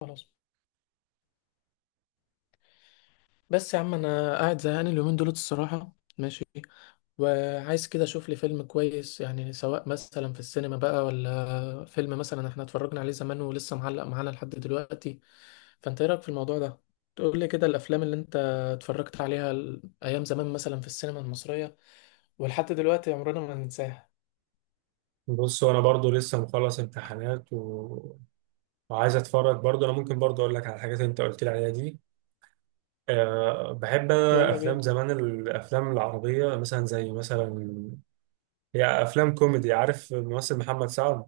خلاص، بس يا عم انا قاعد زهقان اليومين دولت الصراحه. ماشي. وعايز كده اشوف لي فيلم كويس، يعني سواء مثلا في السينما بقى، ولا فيلم مثلا احنا اتفرجنا عليه زمان ولسه معلق معانا لحد دلوقتي. فانت ايه رايك في الموضوع ده؟ تقول لي كده الافلام اللي انت اتفرجت عليها ايام زمان مثلا في السينما المصريه، ولحد دلوقتي عمرنا ما هننساها. بص، وانا برضو لسه مخلص امتحانات وعايز اتفرج برضو. انا ممكن برضو اقول لك على الحاجات اللي انت قلت لي عليها دي. بحب انا يلا افلام بينا. زمان، الافلام العربيه، مثلا زي مثلا، هي افلام كوميدي. عارف الممثل محمد سعد؟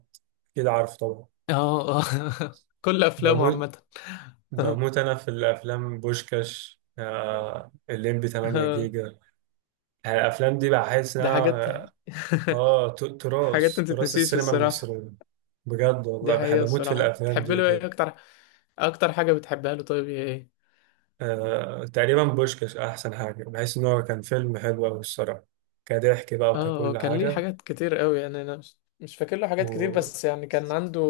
كده عارف طبعا. اه، اه. كل افلامه بموت عامه. بموت انا في الافلام، بوشكاش، الليمبي 8 جيجا. يعني الافلام دي بحس ده حاجات. انها اه ت- حاجات تراث ما تراث تتنسيش السينما الصراحه. المصريه. بجد دي والله بحب حقيقة اموت في الصراحة. الافلام تحب دي له ايه بجد. اكتر؟ اكتر حاجة بتحبها له طيب هي ايه؟ تقريبا بوشكاش أحسن حاجة، بحيث إن هو كان فيلم حلو أوي الصراحة، كضحك بقى اه. وككل كان ليه حاجة. حاجات كتير قوي، يعني انا مش فاكر له حاجات كتير، و بس يعني كان عنده.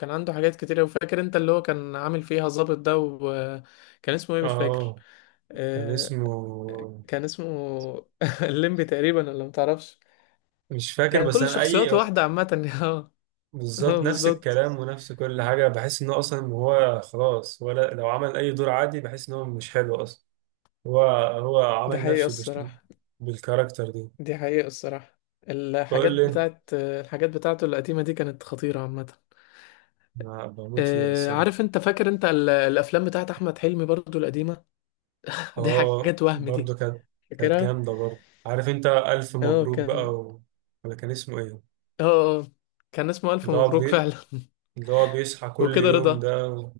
كان عنده حاجات كتير قوي، فاكر انت اللي هو كان عامل فيها ظابط ده؟ وكان اسمه ايه؟ مش فاكر. آه كان آه، اسمه، كان اسمه. الليمبي تقريبا، ولا متعرفش؟ مش فاكر، كان بس كل أنا شخصياته واحدة عامة. اه. اه، بالظبط نفس بالظبط. الكلام ونفس كل حاجة، بحس إن هو أصلا، هو خلاص، ولا لو عمل أي دور عادي بحس إن هو مش حلو أصلا. هو هو دي عمل حقيقة نفسه الصراحة. بالكاركتر دي. دي حقيقة الصراحة. بقول لي، الحاجات بتاعته القديمة دي كانت خطيرة عامة. أنا بموت فيه الصراحة. عارف انت، فاكر انت الافلام بتاعت احمد حلمي برضو القديمه؟ دي اه حاجات وهم برضه دي، كانت، كانت فاكرها؟ جامدة برضه. عارف انت ألف اه، مبروك بقى كان. ولا كان اسمه ايه؟ اه، اه، كان اسمه الف اللي هو مبروك بي... فعلا. اللي هو بيصحى كل وكده يوم رضا. ده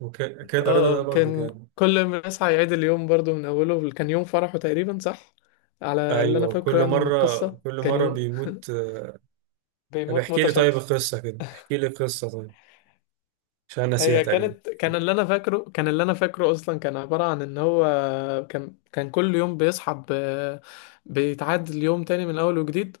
وكده رضا اه، ده اه، برضه كان. جامد. كل ما يصحى يعيد اليوم برضو من اوله، كان يوم فرحه تقريبا، صح؟ على اللي انا ايوه فاكره كل يعني من مرة، القصه، كل كان مرة يوم. بيموت. طب بيموت احكي موتة لي طيب شكل. القصة، كده احكي لي القصة طيب، عشان أنا ناسيها هي تقريبا. كانت كان اللي انا فاكره، اصلا كان عبارة عن ان هو كان كل يوم بيصحى بيتعاد اليوم تاني من اول وجديد.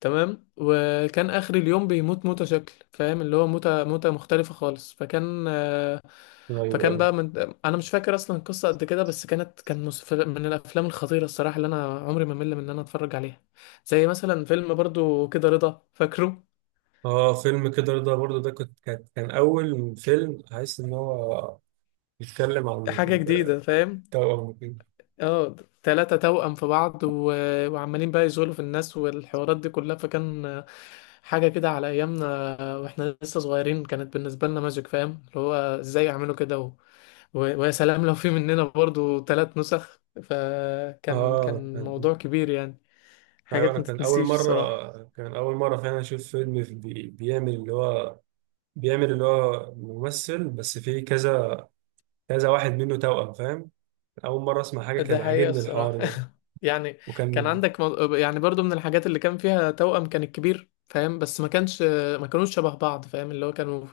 تمام، وكان اخر اليوم بيموت موتة شكل، فاهم اللي هو؟ موتة مختلفة خالص، فكان ايوه، فكان ايوه. بقى من... انا مش فاكر اصلا القصة قد كده، بس من الافلام الخطيرة الصراحة اللي انا عمري ما مل من ان انا اتفرج عليها. زي مثلا فيلم برضو كده رضا، فاكره؟ اه، فيلم كده رضا برضه ده، كنت كان كان أول فيلم حاسس إن هو بيتكلم عن حاجة جديدة، فاهم؟ التوأم وكده. اه، تلاتة توأم في بعض، وعمالين بقى يزولوا في الناس والحوارات دي كلها، فكان حاجة كده على أيامنا. واحنا لسه صغيرين كانت بالنسبة لنا ماجيك، فاهم اللي هو؟ ازاي يعملوا كده، ويا سلام لو في مننا برضو ثلاث نسخ، فكان اه، كان موضوع كبير يعني. ايوه حاجات انا ما كان اول تتنسيش الصراحة. مره كان اول مره فعلا اشوف فيلم بيعمل اللي هو، بيعمل اللي هو ممثل، بس فيه كذا كذا واحد منه توأم، فاهم؟ اول مره اسمع حاجه، ده كان حقيقة عاجبني الصراحة. الحوار ده. يعني وكان يعني برضو من الحاجات اللي كان فيها توأم، كان الكبير، فاهم؟ بس ما كانش، ما كانوش شبه بعض، فاهم اللي هو؟ كانوا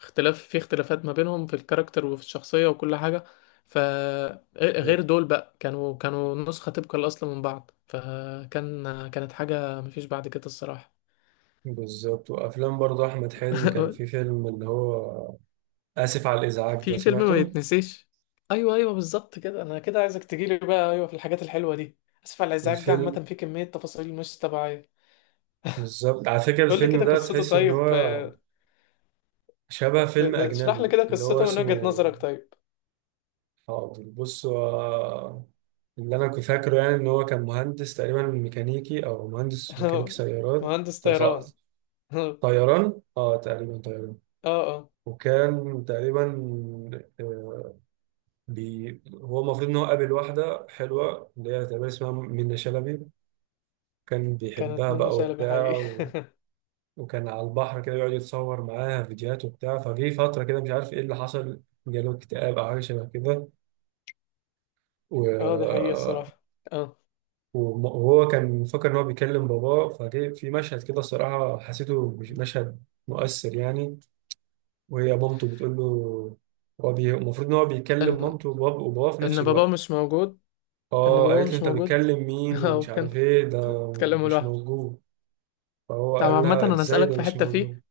اختلافات ما بينهم في الكاركتر وفي الشخصية وكل حاجة. فغير دول بقى كانوا نسخة تبقى الأصل من بعض، فكان كانت حاجة مفيش بعد كده الصراحة. بالظبط. وافلام برضه احمد حلمي، كان في فيلم اللي هو، اسف على الازعاج ده، في فيلم ما سمعته يتنسيش. ايوه، ايوه، بالظبط كده. انا كده عايزك تجيلي بقى. ايوه، في الحاجات الحلوه دي. اسف على الازعاج، دي عامه الفيلم. في كميه تفاصيل مش طبيعيه. بالظبط، على فكره قول لي الفيلم كده ده قصته تحس ان طيب. هو شبه فيلم اشرح لي اجنبي كده اللي هو قصته من اسمه، وجهه نظرك طيب. حاضر، بص، هو اللي انا كنت فاكره يعني ان هو كان مهندس تقريبا ميكانيكي، او مهندس ميكانيكي سيارات. مهندس طيران. تص- اه، طيران، تقريبا طيران. اه، وكان تقريبا، آه، هو المفروض ان هو قابل واحده حلوه اللي هي تقريبا اسمها منة شلبي. كان كانت بيحبها منة بقى شلبي وبتاع حقيقي؟ وكان على البحر كده، يقعد يتصور معاها فيديوهات وبتاع. فجه فتره كده مش عارف ايه اللي حصل، جاله اكتئاب او حاجه شبه كده، و... اه، دي حقيقه الصراحه. اه. وهو كان فاكر ان هو بيكلم باباه. فجه في مشهد كده الصراحه، حسيته مشهد مؤثر يعني. وهي مامته بتقول له، هو المفروض ان هو بيكلم ان مامته وباباه في نفس ان باباه الوقت. مش موجود. ان اه باباه قالت له مش انت موجود. بتكلم مين اه، ومش كان عارف ايه ده، مش اتكلموا مش لوحده. موجود. فهو طب قال عامة لها انا ازاي اسألك ده في مش حتة موجود؟ فيه.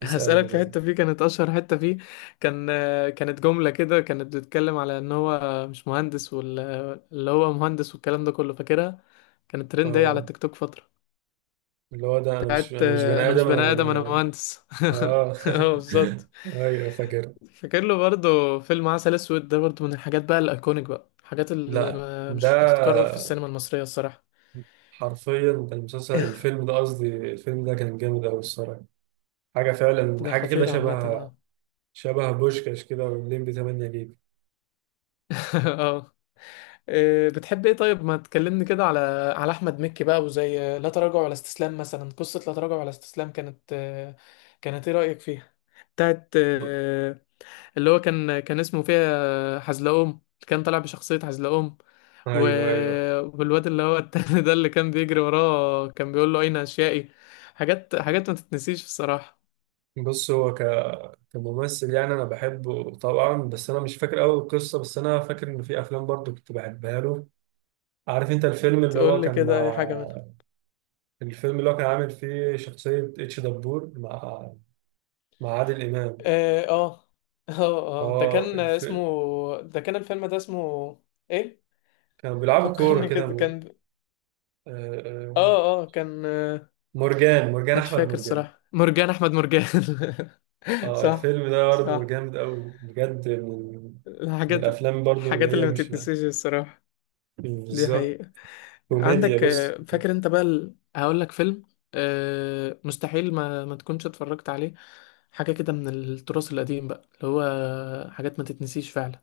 اسألني هسألك في طيب. حتة فيه كانت أشهر حتة فيه. كان كانت جملة كده كانت بتتكلم على إن هو مش مهندس اللي هو مهندس، والكلام ده كله، فاكرها؟ كانت ترند أوي على اه، التيك توك فترة. اللي هو ده، انا مش بتاعت انا مش بني أنا مش ادم، بني انا آدم، أنا أنا- مهندس. اه اه، بالظبط. ايوه فاكر. فاكر له برضه فيلم عسل أسود؟ ده برضه من الحاجات بقى الأيكونيك بقى، الحاجات اللي لا، مش هتتكرر في ده السينما المصرية الصراحة. حرفيا كان المسلسل، الفيلم ده قصدي، الفيلم ده كان جامد أوي الصراحة. حاجة فعلا، ده حاجة كده خطير عامة. شبه، اه. شبه بوشكاش كده والليمبي 8 جيجا. اه. إيه، بتحب ايه طيب؟ ما تكلمني كده على على احمد مكي بقى، وزي لا تراجع ولا استسلام مثلا. قصة لا تراجع ولا استسلام كانت كانت ايه رأيك فيها؟ بتاعت ب- اللي هو كان اسمه فيها حزلقوم، كان طالع بشخصية حزلقوم. و... أيوه، أيوه. والواد اللي هو التاني، ده اللي كان بيجري وراه كان بيقول له: اين اشيائي. حاجات ما تتنسيش الصراحة. بص هو ك... كممثل يعني أنا بحبه طبعا، بس أنا مش فاكر أوي القصة، بس أنا فاكر إن في أفلام برضو كنت بحبها له. عارف أنت الفيلم اللي هو تقول لي كان كده اي حاجة منها. مع، الفيلم اللي هو كان عامل فيه شخصية اتش دبور، مع، مع عادل إمام. اه، اه. اه. اه الف... ده كان الفيلم ده اسمه ايه؟ كانوا بيلعبوا كورة فكرني كده، كده، كان، آه، آه، اه، اه، كان، مرجان مش أحمد فاكر مرجان. الصراحة. مرجان احمد مرجان. اه، صح، الفيلم ده برضه صح. جامد قوي بجد، من الحاجات الافلام برضه اللي الحاجات هي اللي ما مش تتنسيش الصراحة. دي بالظبط حقيقة. كوميديا. عندك بص، فاكر انت بقى هقول لك فيلم، مستحيل ما تكونش اتفرجت عليه. حاجة كده من التراث القديم بقى، اللي هو حاجات ما تتنسيش فعلا،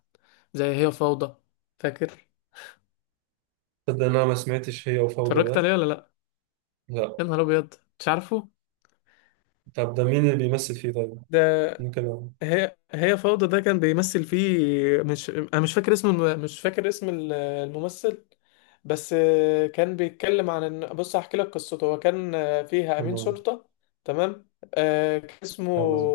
زي هي فوضى، فاكر؟ تصدق إن انا ما سمعتش هي وفوضى اتفرجت ده؟ عليه ولا لا؟ لا. يا نهار ابيض. مش عارفه؟ طب ده مين اللي بيمثل فيه طيب؟ ده ممكن. هي فوضى ده كان بيمثل فيه. مش انا مش فاكر اسم الممثل. بس كان بيتكلم عن ان، بص هحكي لك قصته. هو كان فيها امين تمام، شرطة، تمام. آه كان اسمه تمام.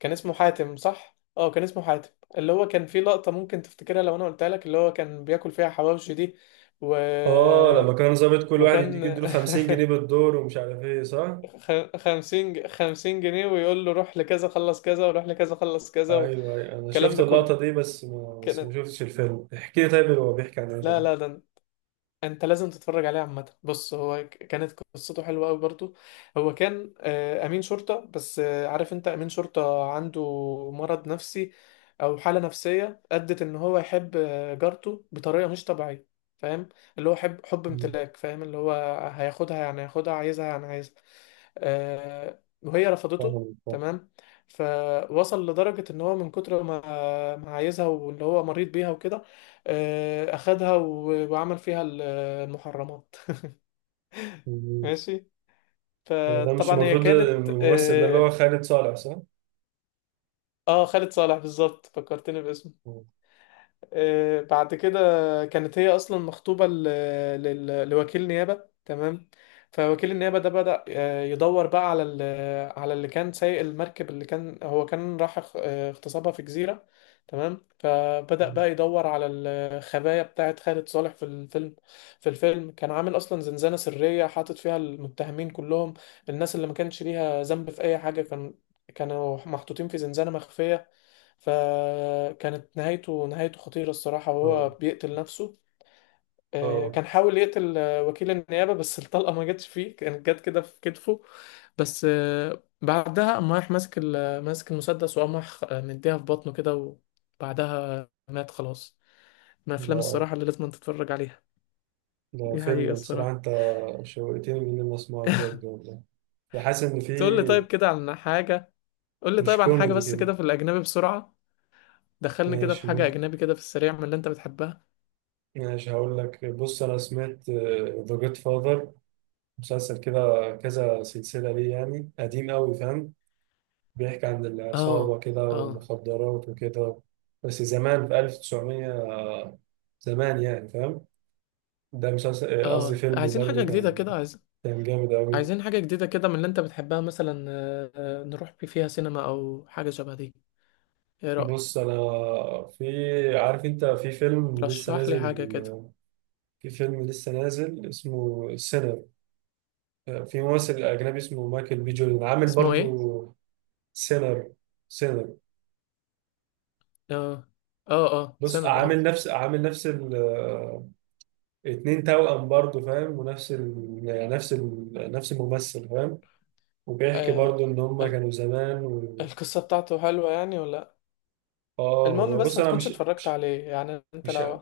كان اسمه حاتم، صح؟ اه، كان اسمه حاتم. اللي هو كان فيه لقطة ممكن تفتكرها لو انا قلتها لك، اللي هو كان بياكل فيها حواوشي دي، و... اه لما كان ظابط، كل واحد يديك، وكان يديله 50 جنيه بالدور، ومش عارف ايه صح. 50 50 جنيه، ويقول له روح لكذا خلص كذا، وروح لكذا خلص كذا، ايوه، أيوة. انا والكلام شفت ده كله. اللقطة دي، بس ما بس كانت، ما شفتش الفيلم. احكي لي طيب هو بيحكي عن ايه لا، طيب. لا، ده انت لازم تتفرج عليه عامه. بص هو كانت قصته حلوه قوي برضو. هو كان امين شرطه، بس عارف انت امين شرطه عنده مرض نفسي، او حاله نفسيه ادت ان هو يحب جارته بطريقه مش طبيعيه، فاهم اللي هو؟ حب مم. امتلاك، فاهم اللي هو؟ هياخدها يعني، هياخدها، عايزها يعني عايزها. وهي رفضته، طبعاً، طبعاً. تمام. فوصل لدرجة ان هو من كتر ما عايزها، واللي هو مريض بيها وكده، اخدها وعمل فيها المحرمات. مم. ماشي. هو ده مش فطبعا هي المفروض كانت، الممثل ده اللي هو اه. خالد صالح، صح؟ خالد صالح، بالظبط فكرتني باسمه. بعد كده كانت هي اصلا مخطوبه لوكيل نيابه، تمام. فوكيل النيابه ده بدأ يدور بقى على على اللي كان سايق المركب، اللي كان هو كان راح اغتصابها في جزيره، تمام. فبدأ مم. بقى يدور على الخبايا بتاعت خالد صالح في الفيلم. كان عامل اصلا زنزانه سريه حاطط فيها المتهمين كلهم، الناس اللي ما كانش ليها ذنب في اي حاجه. كان كانوا محطوطين في زنزانه مخفيه. فكانت نهايته خطيرة الصراحة، وهو اه، بيقتل نفسه. اه. كان حاول يقتل وكيل النيابة، بس الطلقة ما جاتش فيه، كانت جت كده في كتفه. بس بعدها قام رايح ماسك المسدس، وقام رايح مديها في بطنه كده، وبعدها مات خلاص. من الأفلام الصراحة ده اللي لازم تتفرج عليها. ده دي حقيقة فيلم بصراحة، الصراحة. انت شوقتني ان انا اسمعه بجد والله. بحس ان في، تقول لي طيب كده عن حاجة، قول لي مش طيب عن حاجة كوميدي بس كده. كده في الأجنبي بسرعة. دخلني كده في ماشي، حاجة ممكن. أجنبي كده في السريع من اللي أنت بتحبها. ماشي، هقول لك. بص انا سمعت ذا جود فاذر، مسلسل كده، كذا سلسلة ليه، يعني قديم قوي فاهم. بيحكي عن العصابة اه، كده اه، والمخدرات وكده، بس زمان في 1900، زمان يعني فاهم. ده مسلسل، قصدي اه. فيلم، عايزين حاجة برضه جديدة كان، كده، عايز كان جامد قوي. عايزين حاجة جديدة كده من اللي انت بتحبها مثلا. نروح فيها سينما او حاجة شبه دي، ايه بص رأيك؟ انا، في، عارف انت في فيلم لسه رشح لي نازل، حاجة كده. اسمه سينر. في ممثل اجنبي اسمه مايكل بي جوردن، عامل اسمه ايه؟ برضو سينر، سينر. اه، اه، اه، بص، سنر، اه. عامل نفس ال اتنين توأم برضو فاهم، ونفس ال يعني، نفس الممثل فاهم. وبيحكي آه، برضو ان هما ال- كانوا زمان القصة بتاعته حلوة يعني ولا لأ؟ اه المهم هو، بس بص ما انا تكونش مش اتفرجت مش عليه يعني انت مش لو.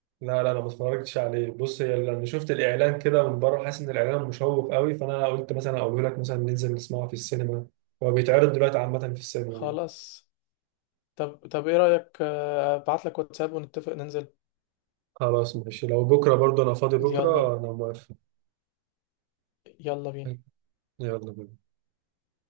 لا لا، انا ما اتفرجتش عليه. بص، هي لما شفت الاعلان كده من بره، حاسس ان الاعلان مشوق قوي، فانا قلت مثلا، اقول لك مثلا ننزل نسمعه في السينما. هو بيتعرض دلوقتي عامه في السينما يعني. خلاص. طب، طب، ايه رأيك؟ ابعت لك واتساب، ونتفق ننزل. خلاص ماشي، لو بكره برضه انا فاضي يلا بكره، انا موافق. يلا بينا. يلا بينا.